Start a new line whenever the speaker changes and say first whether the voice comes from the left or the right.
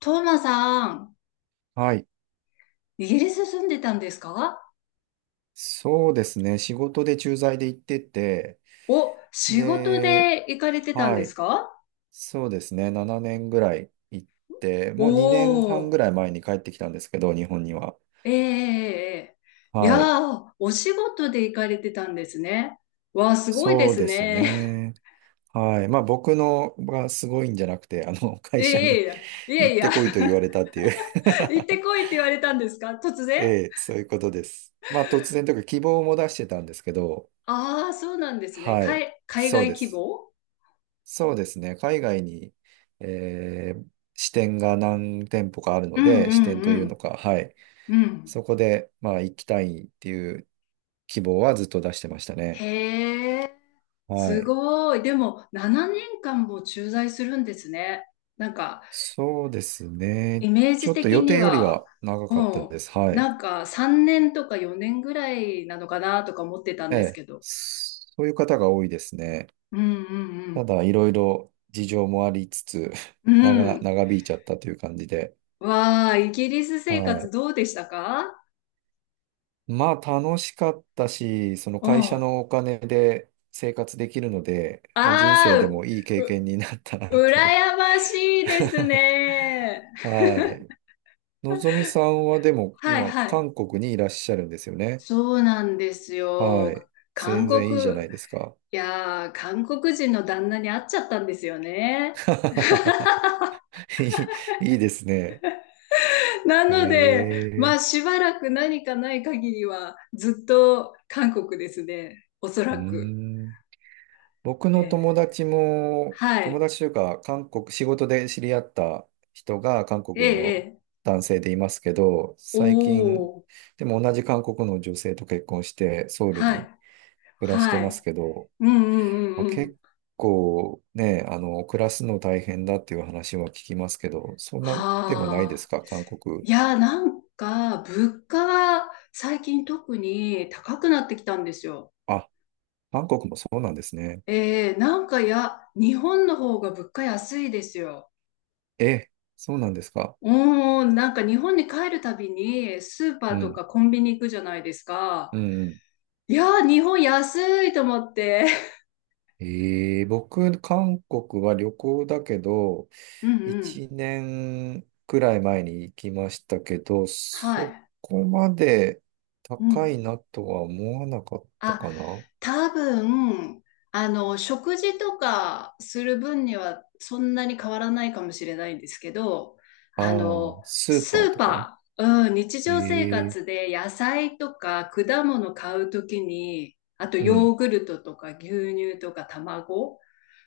left: トーマさん、
right: はい。
left: イギリス住んでたんですか？
right: そうですね。仕事で駐在で行ってて、
left: お、仕事
right: で、
left: で行かれてたん
right: は
left: で
right: い。
left: すか？
right: そうですね。7年ぐらい行って、もう2年半
left: お
right: ぐ
left: ー、
right: らい前に帰ってきたんですけど、日本には。
left: ええええ、いや
right: はい。
left: ー、お仕事で行かれてたんですね。わあ、すごいで
right: そう
left: す
right: です
left: ね。
right: ね。はい。まあ僕のがすごいんじゃなくて、会社
left: え
right: に
left: え、い や
right: 行
left: い
right: っ
left: や、いや
right: て
left: い
right: こいと言わ
left: や、
right: れたっていう
left: 行ってこいって言われたんですか、突
right: え
left: 然？
right: え、そういうことです。まあ突然というか希望も出してたんですけど、
left: ああー、そうなんですね。
right: はい。
left: 海
right: そう
left: 外
right: で
left: 希
right: す。
left: 望、
right: そうですね。海外に、えー支店が何店舗かある
left: う
right: の
left: ん
right: で、
left: う
right: 支
left: ん
right: 店と
left: う
right: いうの
left: ん。
right: か、はい。
left: うん。
right: そこで、まあ、行きたいっていう希望はずっと出してましたね。
left: へえ、
right: は
left: す
right: い。
left: ごい。でも、7年間も駐在するんですね。なんか、
right: そうですね。
left: イメー
right: ち
left: ジ
right: ょっと
left: 的
right: 予
left: に
right: 定より
left: は、
right: は長かったで
left: も
right: す。は
left: う、
right: い。
left: なんか3年とか4年ぐらいなのかなとか思ってたん
right: え
left: です
right: え。
left: けど。
right: そういう方が多いですね。
left: うんう
right: た
left: ん
right: だ、いろいろ事情もありつつ、
left: う ん。う
right: 長、
left: ん。
right: 長引いちゃったという感じで。
left: わあ、イギリス生
right: は
left: 活
right: い。
left: どうでしたか？
right: まあ楽しかったし、その
left: うん。
right: 会社
left: あ
right: のお金で生活できるので、まあ人
left: あ、
right: 生でもいい経験になったな
left: う、
right: という。
left: 羨ましいです ね。
right: はい。のぞみさんはでも
left: はい
right: 今
left: はい。
right: 韓国にいらっしゃるんですよね。
left: そうなんです
right: はい。
left: よ。韓
right: 全然いいじゃ
left: 国、
right: ないですか。
left: いやー、韓国人の旦那に会っちゃったんですよね。
right: いいいですね。
left: な
right: へ
left: ので、まあ
right: え。
left: しばらく何かない限りはずっと韓国ですね。おそ
right: うー
left: らく。
right: ん。僕の
left: ね、
right: 友達も、
left: は
right: 友
left: い。
right: 達というか、韓国、仕事で知り合った人が韓
left: え
right: 国
left: え、え
right: の
left: え。
right: 男性でいますけど、
left: お
right: 最近、
left: お。
right: でも同じ韓国の女性と結婚して、ソウル
left: は
right: に
left: い。
right: 暮らし
left: は
right: てます
left: い。
right: けど、
left: うんうん
right: ま
left: う
right: あ、
left: んうん。
right: 結構ね、暮らすの大変だっていう話は聞きますけど、そんなでもないです
left: ああ。
right: か、韓国。
left: いや、なんか、物価は最近特に高くなってきたんですよ。
right: あ、韓国もそうなんですね。
left: ええ、なんかや、日本の方が物価安いですよ。
right: え、そうなんですか。
left: おーん、なんか日本に帰るたびにスーパ
right: う
left: ーと
right: ん、
left: かコンビニ行くじゃないですか。
right: うん、うん。
left: いやー、日本安いと思って。
right: 僕、韓国は旅行だけど、
left: うんうん。
right: 一年くらい前に行きましたけど、
left: は
right: そ
left: い。
right: こまで
left: う
right: 高い
left: ん。
right: なとは思わなかった
left: あ、
right: かな。
left: 多分、あの、食事とかする分にはそんなに変わらないかもしれないんですけど、
right: あ
left: あ
right: あ、
left: の、
right: スー
left: ス
right: パー
left: ー
right: とか。
left: パー、うん、日常生
right: ええ、
left: 活で野菜とか果物買うときに、あと
right: うん。
left: ヨーグルトとか牛乳とか卵、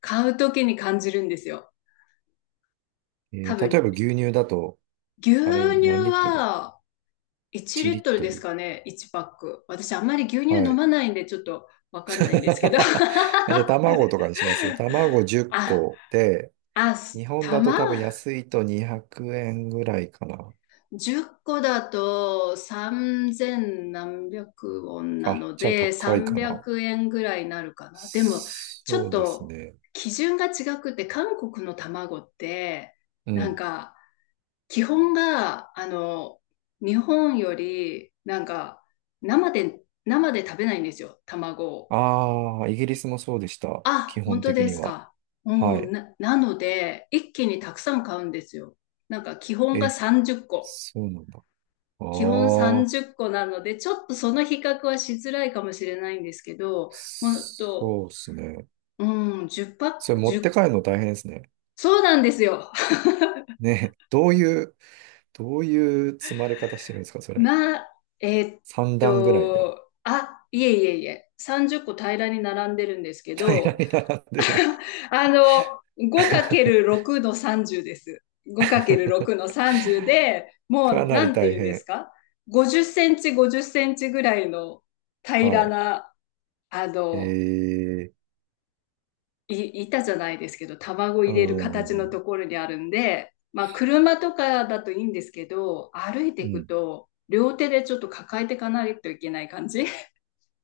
left: 買うときに感じるんですよ。
right: ええ、
left: 多
right: 例えば
left: 分、
right: 牛乳だと、
left: 牛
right: あれ何
left: 乳
right: リットル
left: は1リットルで
right: ?1 リット
left: す
right: ル。
left: かね、1パック。私あんまり牛乳
right: は
left: 飲
right: い。
left: まないんでちょっとわかんないん ですけど。
right: じゃあ卵とかにします。卵10
left: あ、
right: 個で、
left: あ、
right: 日
left: す
right: 本だと多分
left: 玉
right: 安いと200円ぐらいかな。
left: 10個だと3千何百ウォンな
right: あ、
left: の
right: じゃあ
left: で
right: 高いか
left: 300
right: な。
left: 円ぐらいになるかな。でも、ちょ
right: そ
left: っ
right: うです
left: と
right: ね。
left: 基準が違くて、韓国の卵って
right: う
left: なん
right: ん。
left: か基本が、あの、日本より、なんか、生で、生で食べないんですよ、卵を。
right: ああ、イギリスもそうでした。基
left: あ、本
right: 本
left: 当
right: 的
left: で
right: に
left: す
right: は。
left: か。
right: は
left: うん、
right: い。
left: なので、一気にたくさん買うんですよ。なんか、基本が
right: え、
left: 30個。
right: そうなんだ。あ
left: 基本
right: あ、
left: 30個なので、ちょっとその比較はしづらいかもしれないんですけど、ほんと、
right: そうですね。
left: うん、10パッ
right: そ
left: ク、
right: れ持っ
left: 1
right: て帰るの大変ですね。
left: そうなんですよ。
right: ね、どういう積まれ方してるんですか、それ。
left: まあ、えーっ
right: 3段ぐらいでも
left: あ、いえいえいえ、30個平らに並んでるんですけ
right: 平ら
left: ど、
right: に並んでる。
left: あの、5×6 の30です。5×6 の30で、
right: か
left: もう、
right: な
left: な
right: り
left: んて
right: 大
left: 言うんです
right: 変。
left: か？ 50 センチ、50センチぐらいの
right: は
left: 平ら
right: い。
left: な、あ
right: え
left: の、
right: ー、
left: 板じゃないですけど、卵
right: うー
left: 入れる形の
right: ん、
left: ところにあるんで、まあ、車とかだといいんですけど、歩いて
right: う
left: いく
right: ん。
left: と、両手でちょっと抱えていかないといけない感じ。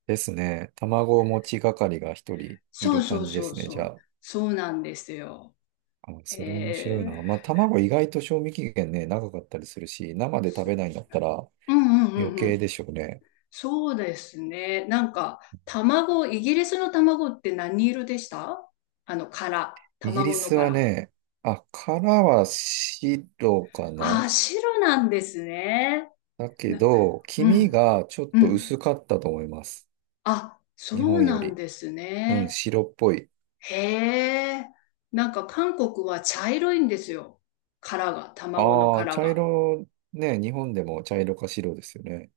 right: ですね。卵持ち係が一人い
left: そう
right: る
left: そ
right: 感
left: う
right: じで
left: そ
right: す
left: う
right: ね、じゃ
left: そう。
right: あ。
left: そうなんですよ。
right: あ、それ面
left: え
right: 白い
left: ー
right: な。まあ、卵意外と賞味期限ね、長かったりするし、生で食べないんだったら
left: うんうん
right: 余
left: うんう
right: 計
left: ん。
right: でしょうね。
left: そうですね。なんか、卵、イギリスの卵って何色でした？あの、殻。
right: イギリ
left: 卵の
right: スは
left: 殻。
right: ね、あ、殻は白か
left: あ
right: な。
left: あ、白なんですね。
right: だけ
left: な、
right: ど、黄
left: う
right: 身
left: ん、
right: がちょっ
left: う
right: と
left: ん。
right: 薄かったと思います。
left: あ、そ
right: 日
left: う
right: 本よ
left: なん
right: り。
left: です
right: うん、
left: ね。
right: 白っぽい。
left: へえ。なんか韓国は茶色いんですよ。殻が、卵の
right: ああ、
left: 殻
right: 茶
left: が。
right: 色、ね、日本でも茶色か白ですよね。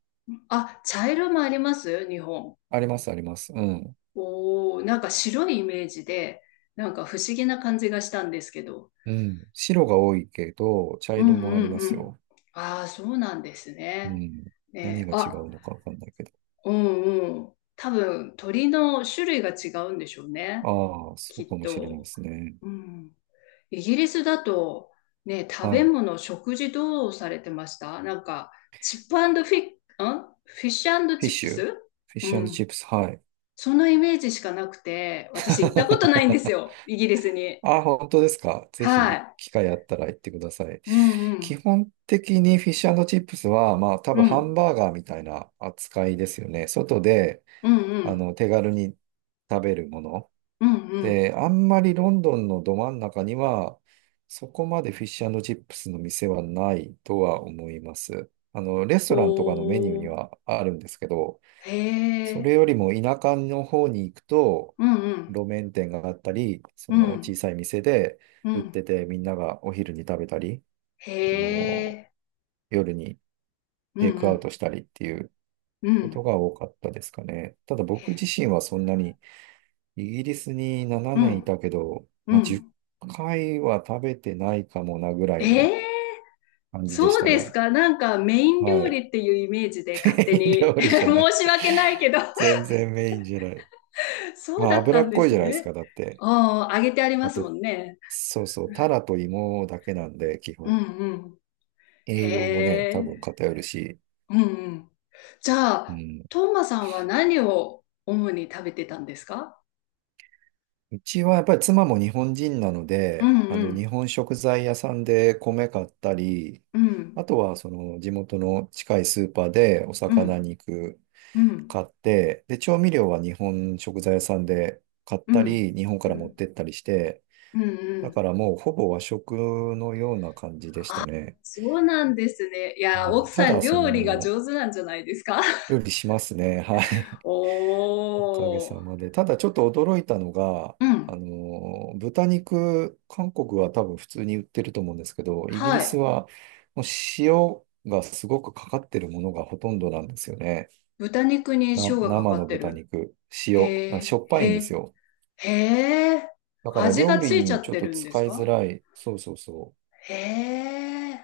left: あ、茶色もあります、日本。
right: あります、あります。うん。
left: おお、なんか白いイメージで、なんか不思議な感じがしたんですけど。
right: うん。白が多いけど、茶
left: う
right: 色
left: んう
right: もあり
left: ん
right: ま
left: う
right: す
left: ん。
right: よ。
left: ああ、そうなんです
right: う
left: ね。
right: ん。何
left: ね、
right: が違
left: あ、
right: うのかわかんないけど。
left: うんうん。多分、鳥の種類が違うんでしょうね。
right: ああ、そ
left: き
right: う
left: っ
right: かもしれないで
left: と。
right: すね。
left: うん。イギリスだと、ね、食
right: は
left: べ
right: い。
left: 物、食事どうされてました？なんか、チップフィッ、んフィッシュ
right: フィ
left: チ
right: ッ
left: ップ
right: シュ。フ
left: ス。
right: ィッ
left: う
right: シュチ
left: ん。
right: ップス。はい。
left: そのイメージしかなくて、私行ったことないんです よ、イギリスに。
right: あ、本当ですか？ぜ
left: は
right: ひ、
left: い。
right: 機会あったら行ってください。
left: うんう
right: 基
left: ん。
right: 本的にフィッシュチップスは、まあ、多
left: う
right: 分ハ
left: ん。
right: ンバーガーみたいな扱いですよね。外で、
left: うんうん。
right: 手軽に食べるもの。
left: うんうん。
right: で、あんまりロンドンのど真ん中には、そこまでフィッシュチップスの店はないとは思います。レストランとかのメニューに
left: おー。
right: はあるんですけど、
left: へ
right: それ
left: え。
right: よりも田舎の方に行くと、
left: うんうん。
right: 路面店があったり、そ
left: う
right: の小
left: ん。
right: さい店で
left: う
right: 売っ
left: ん。
right: てて、みんながお昼に食べたり、
left: へ
right: あの、
left: え。
right: 夜に
left: う
right: テイクアウ
left: ん
right: トしたりっていう
left: うん。う
right: こと
left: ん。
right: が多かったですかね。ただ僕自身はそんなに、イギリスに7
left: う
right: 年い
left: ん。
right: たけど、
left: う
right: まあ、10
left: ん。
right: 回は食べてないかもなぐらい
left: え
right: の
left: え。
right: 感じでし
left: そう
right: た
left: です
right: ね。
left: か。なんか、メイン料
right: はい。
left: 理っていうイメージで 勝手
right: メイン
left: に
right: 料 理じゃな
left: 申
right: い。
left: し訳ないけど、
right: 全然メインじゃない。
left: そう
right: まあ、
left: だった
right: 脂
left: ん
right: っ
left: で
right: こいじゃ
left: す
right: ないです
left: ね。
right: か、だって。
left: ああ、揚げてありま
right: あ
left: すも
right: と、
left: んね。
right: そうそう、タラと芋だけなんで、基
left: うん
right: 本。
left: うん。へ
right: 栄養もね、多
left: え。
right: 分偏るし。
left: うんうん。じゃ
right: う
left: あ、
right: ん。
left: トーマさんは何を主に食べてたんですか？
right: うちはやっぱり妻も日本人なの
left: う
right: で、
left: んうん
right: 日本食材屋さんで米買ったり、
left: うん
right: あとはその地元の近いスーパーでお
left: う
right: 魚
left: ん
right: 肉
left: うん
right: 買って、で、調味料は日本食材屋さんで買っ
left: うん
right: た
left: うん
right: り、日本から持ってったりして、
left: うんう
right: だか
left: ん、
right: らもうほぼ和食のような感じでしたね。
left: そうなんですね。いや、
right: は
left: 奥
right: い、た
left: さん
right: だ、
left: 料理が上手なんじゃないですか？
right: 料理しますね。はい。おかげ
left: お
right: さ
left: ー。
right: まで。ただちょっと驚いたのが、
left: うん。
right: 豚肉、韓国は多分普通に売ってると思うんですけど、イギリ
left: は
right: ス
left: い。
right: はもう塩がすごくかかってるものがほとんどなんですよね。
left: 豚肉に塩がか
right: 生
left: か
right: の
left: って
right: 豚
left: る。
right: 肉、塩、
left: へ
right: あし
left: え、
right: ょっぱいん
left: へ
right: です
left: え、
right: よ。
left: へえ。
right: だから
left: 味が
right: 料理
left: ついちゃ
right: に
left: っ
right: ちょっ
left: て
right: と
left: るんです
right: 使いづ
left: か？
right: らい。そうそうそう。
left: へえ、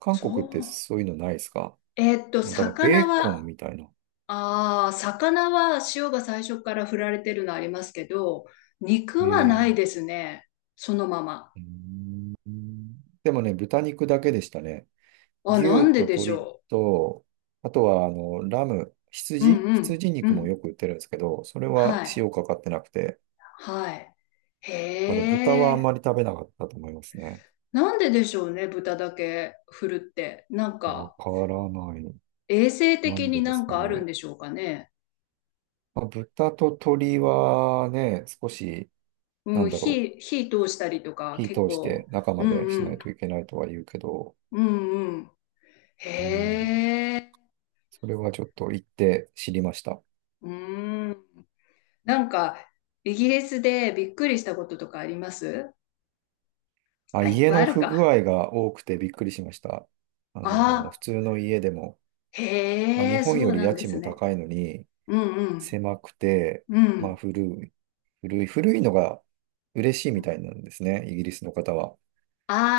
right: 韓
left: そ
right: 国って
left: う。
right: そういうのないですか？だからベ
left: 魚
right: ーコ
left: は、
right: ンみたいな。
left: ああ、魚は塩が最初から振られてるのありますけど、
right: へ
left: 肉はない
right: え。
left: ですね。そのまま。
right: うーんでもね、豚肉だけでしたね。
left: あ、な
right: 牛
left: ん
right: と
left: ででし
right: 鶏
left: ょ
right: と、あとは、ラム、
left: う。うん
right: 羊
left: うん、
right: 羊
left: う
right: 肉もよ
left: ん。
right: く売ってるんですけど、それは
left: はい、
right: 塩かかってなくて、
left: はい。
right: だから豚
left: へ
right: はあん
left: え、
right: まり食べなかったと思いますね。
left: なんででしょうね、豚だけ振るって。なん
right: わ
left: か、
right: からない。
left: 衛生
right: な
left: 的
right: んで
left: に
right: で
left: な
right: す
left: ん
right: か
left: かあるん
right: ね。
left: でしょうかね。
right: まあ、豚と鶏はね、少し、な
left: う
right: ん
left: ん、
right: だろう、
left: 火通したりとか、
right: 火
left: 結
right: 通して
left: 構、
right: 中
left: う
right: ま
left: ん
right: でし
left: う
right: ない
left: ん、
right: といけないとは言うけど、
left: うんうん。へ
right: うん、
left: え、
right: それはちょっと行って知りました。
left: うん。なんか、イギリスでびっくりしたこととかあります？
right: あ、
left: あ、いっ
right: 家
left: ぱいあ
right: の
left: る
right: 不具
left: か。
right: 合が多くてびっくりしました。
left: あ
right: 普
left: あ、
right: 通の家でも、まあ、
left: へ
right: 日
left: え、
right: 本
left: そ
right: よ
left: う
right: り
left: な
right: 家
left: んで
right: 賃
left: す
right: も
left: ね。
right: 高いのに、
left: うんうん。
right: 狭くて、
left: う
right: まあ、
left: ん。
right: 古い、古い、古いのが嬉しいみたいなんですね、イギリスの方は。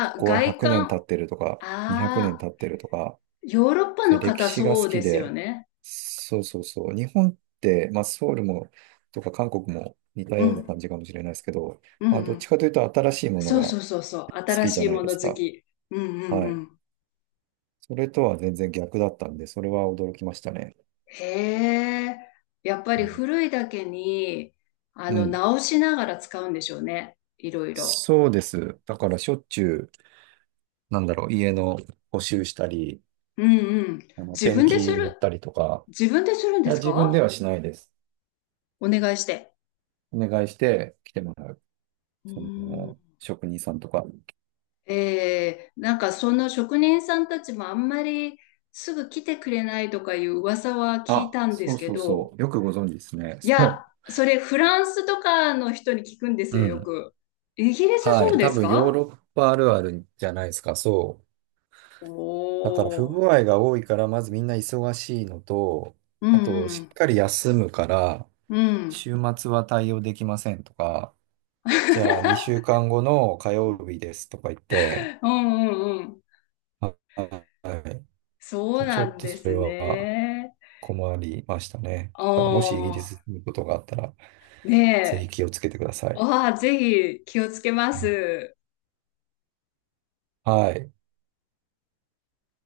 right: こ
left: あ、
right: こは
left: 外
right: 100年
left: 観。
right: 経
left: あ
right: ってるとか、200年
left: あ、
right: 経ってるとか、
left: ヨーロッパ
right: そうい
left: の
right: う歴
left: 方
right: 史が
left: そ
right: 好
left: うで
right: き
left: すよ
right: で、
left: ね。
right: そうそうそう。日本って、まあ、ソウルも、とか韓国も似た
left: う
right: ような感
left: ん。
right: じかもしれないですけど、
left: うん
right: まあ、
left: う
right: どっち
left: ん。
right: かというと新しいもの
left: そう
right: が
left: そ
right: 好
left: うそうそう。新
right: きじゃ
left: しい
right: ない
left: も
right: で
left: の
right: す
left: 好
right: か。
left: き。うんうん
right: は
left: う
right: い。
left: ん。
right: それとは全然逆だったんで、それは驚きましたね。
left: へえ。やっぱ
right: う
left: り
right: ん。
left: 古いだけに、あ
right: う
left: の、
right: ん、
left: 直しながら使うんでしょうね、いろいろ。
right: そうです。だからしょっちゅう、なんだろう、家の補修したり、
left: うんうん。自
right: ペン
left: 分です
right: キ塗っ
left: る。
right: たりとか、
left: 自分でするん
right: い
left: で
right: や、
left: す
right: 自分では
left: か？
right: しないです。
left: お願いして。
right: お願いして来てもらう。
left: う
right: そ
left: ー
right: の、
left: ん。
right: 職人さんとか。
left: なんか、その職人さんたちもあんまりすぐ来てくれないとかいう噂は聞い
right: あ、
left: たんで
right: そ
left: す
right: う
left: け
right: そう
left: ど、
right: そう。よくご存知ですね。
left: いや、
right: そ
left: それフランスとかの人に聞くんです
right: う。う
left: よ、よ
right: ん。
left: く。イギリス
right: は
left: そ
right: い。
left: うで
right: 多
left: す
right: 分ヨー
left: か？
right: ロッパあるあるじゃないですか。そう。だから不
left: お
right: 具
left: ー。
right: 合が多いから、まずみんな忙しいのと、
left: う
right: あと、しっ
left: ん
right: かり休むから、
left: うん。うん。
right: 週末は対応できませんとか、じゃあ、2週間後の火曜日ですとか言って、
left: うんうんうん。
right: はは
left: そう
right: い。ち
left: な
right: ょっ
left: ん
right: と
left: で
right: それ
left: す
right: は
left: ね。
right: 困りましたね。
left: あ
right: だから、もしイギリス
left: あ、
right: に行くことがあったら、ぜ
left: ね
right: ひ
left: え。
right: 気をつけてください。
left: ああ、ぜひ気をつけま
right: うん、
left: す。
right: はい。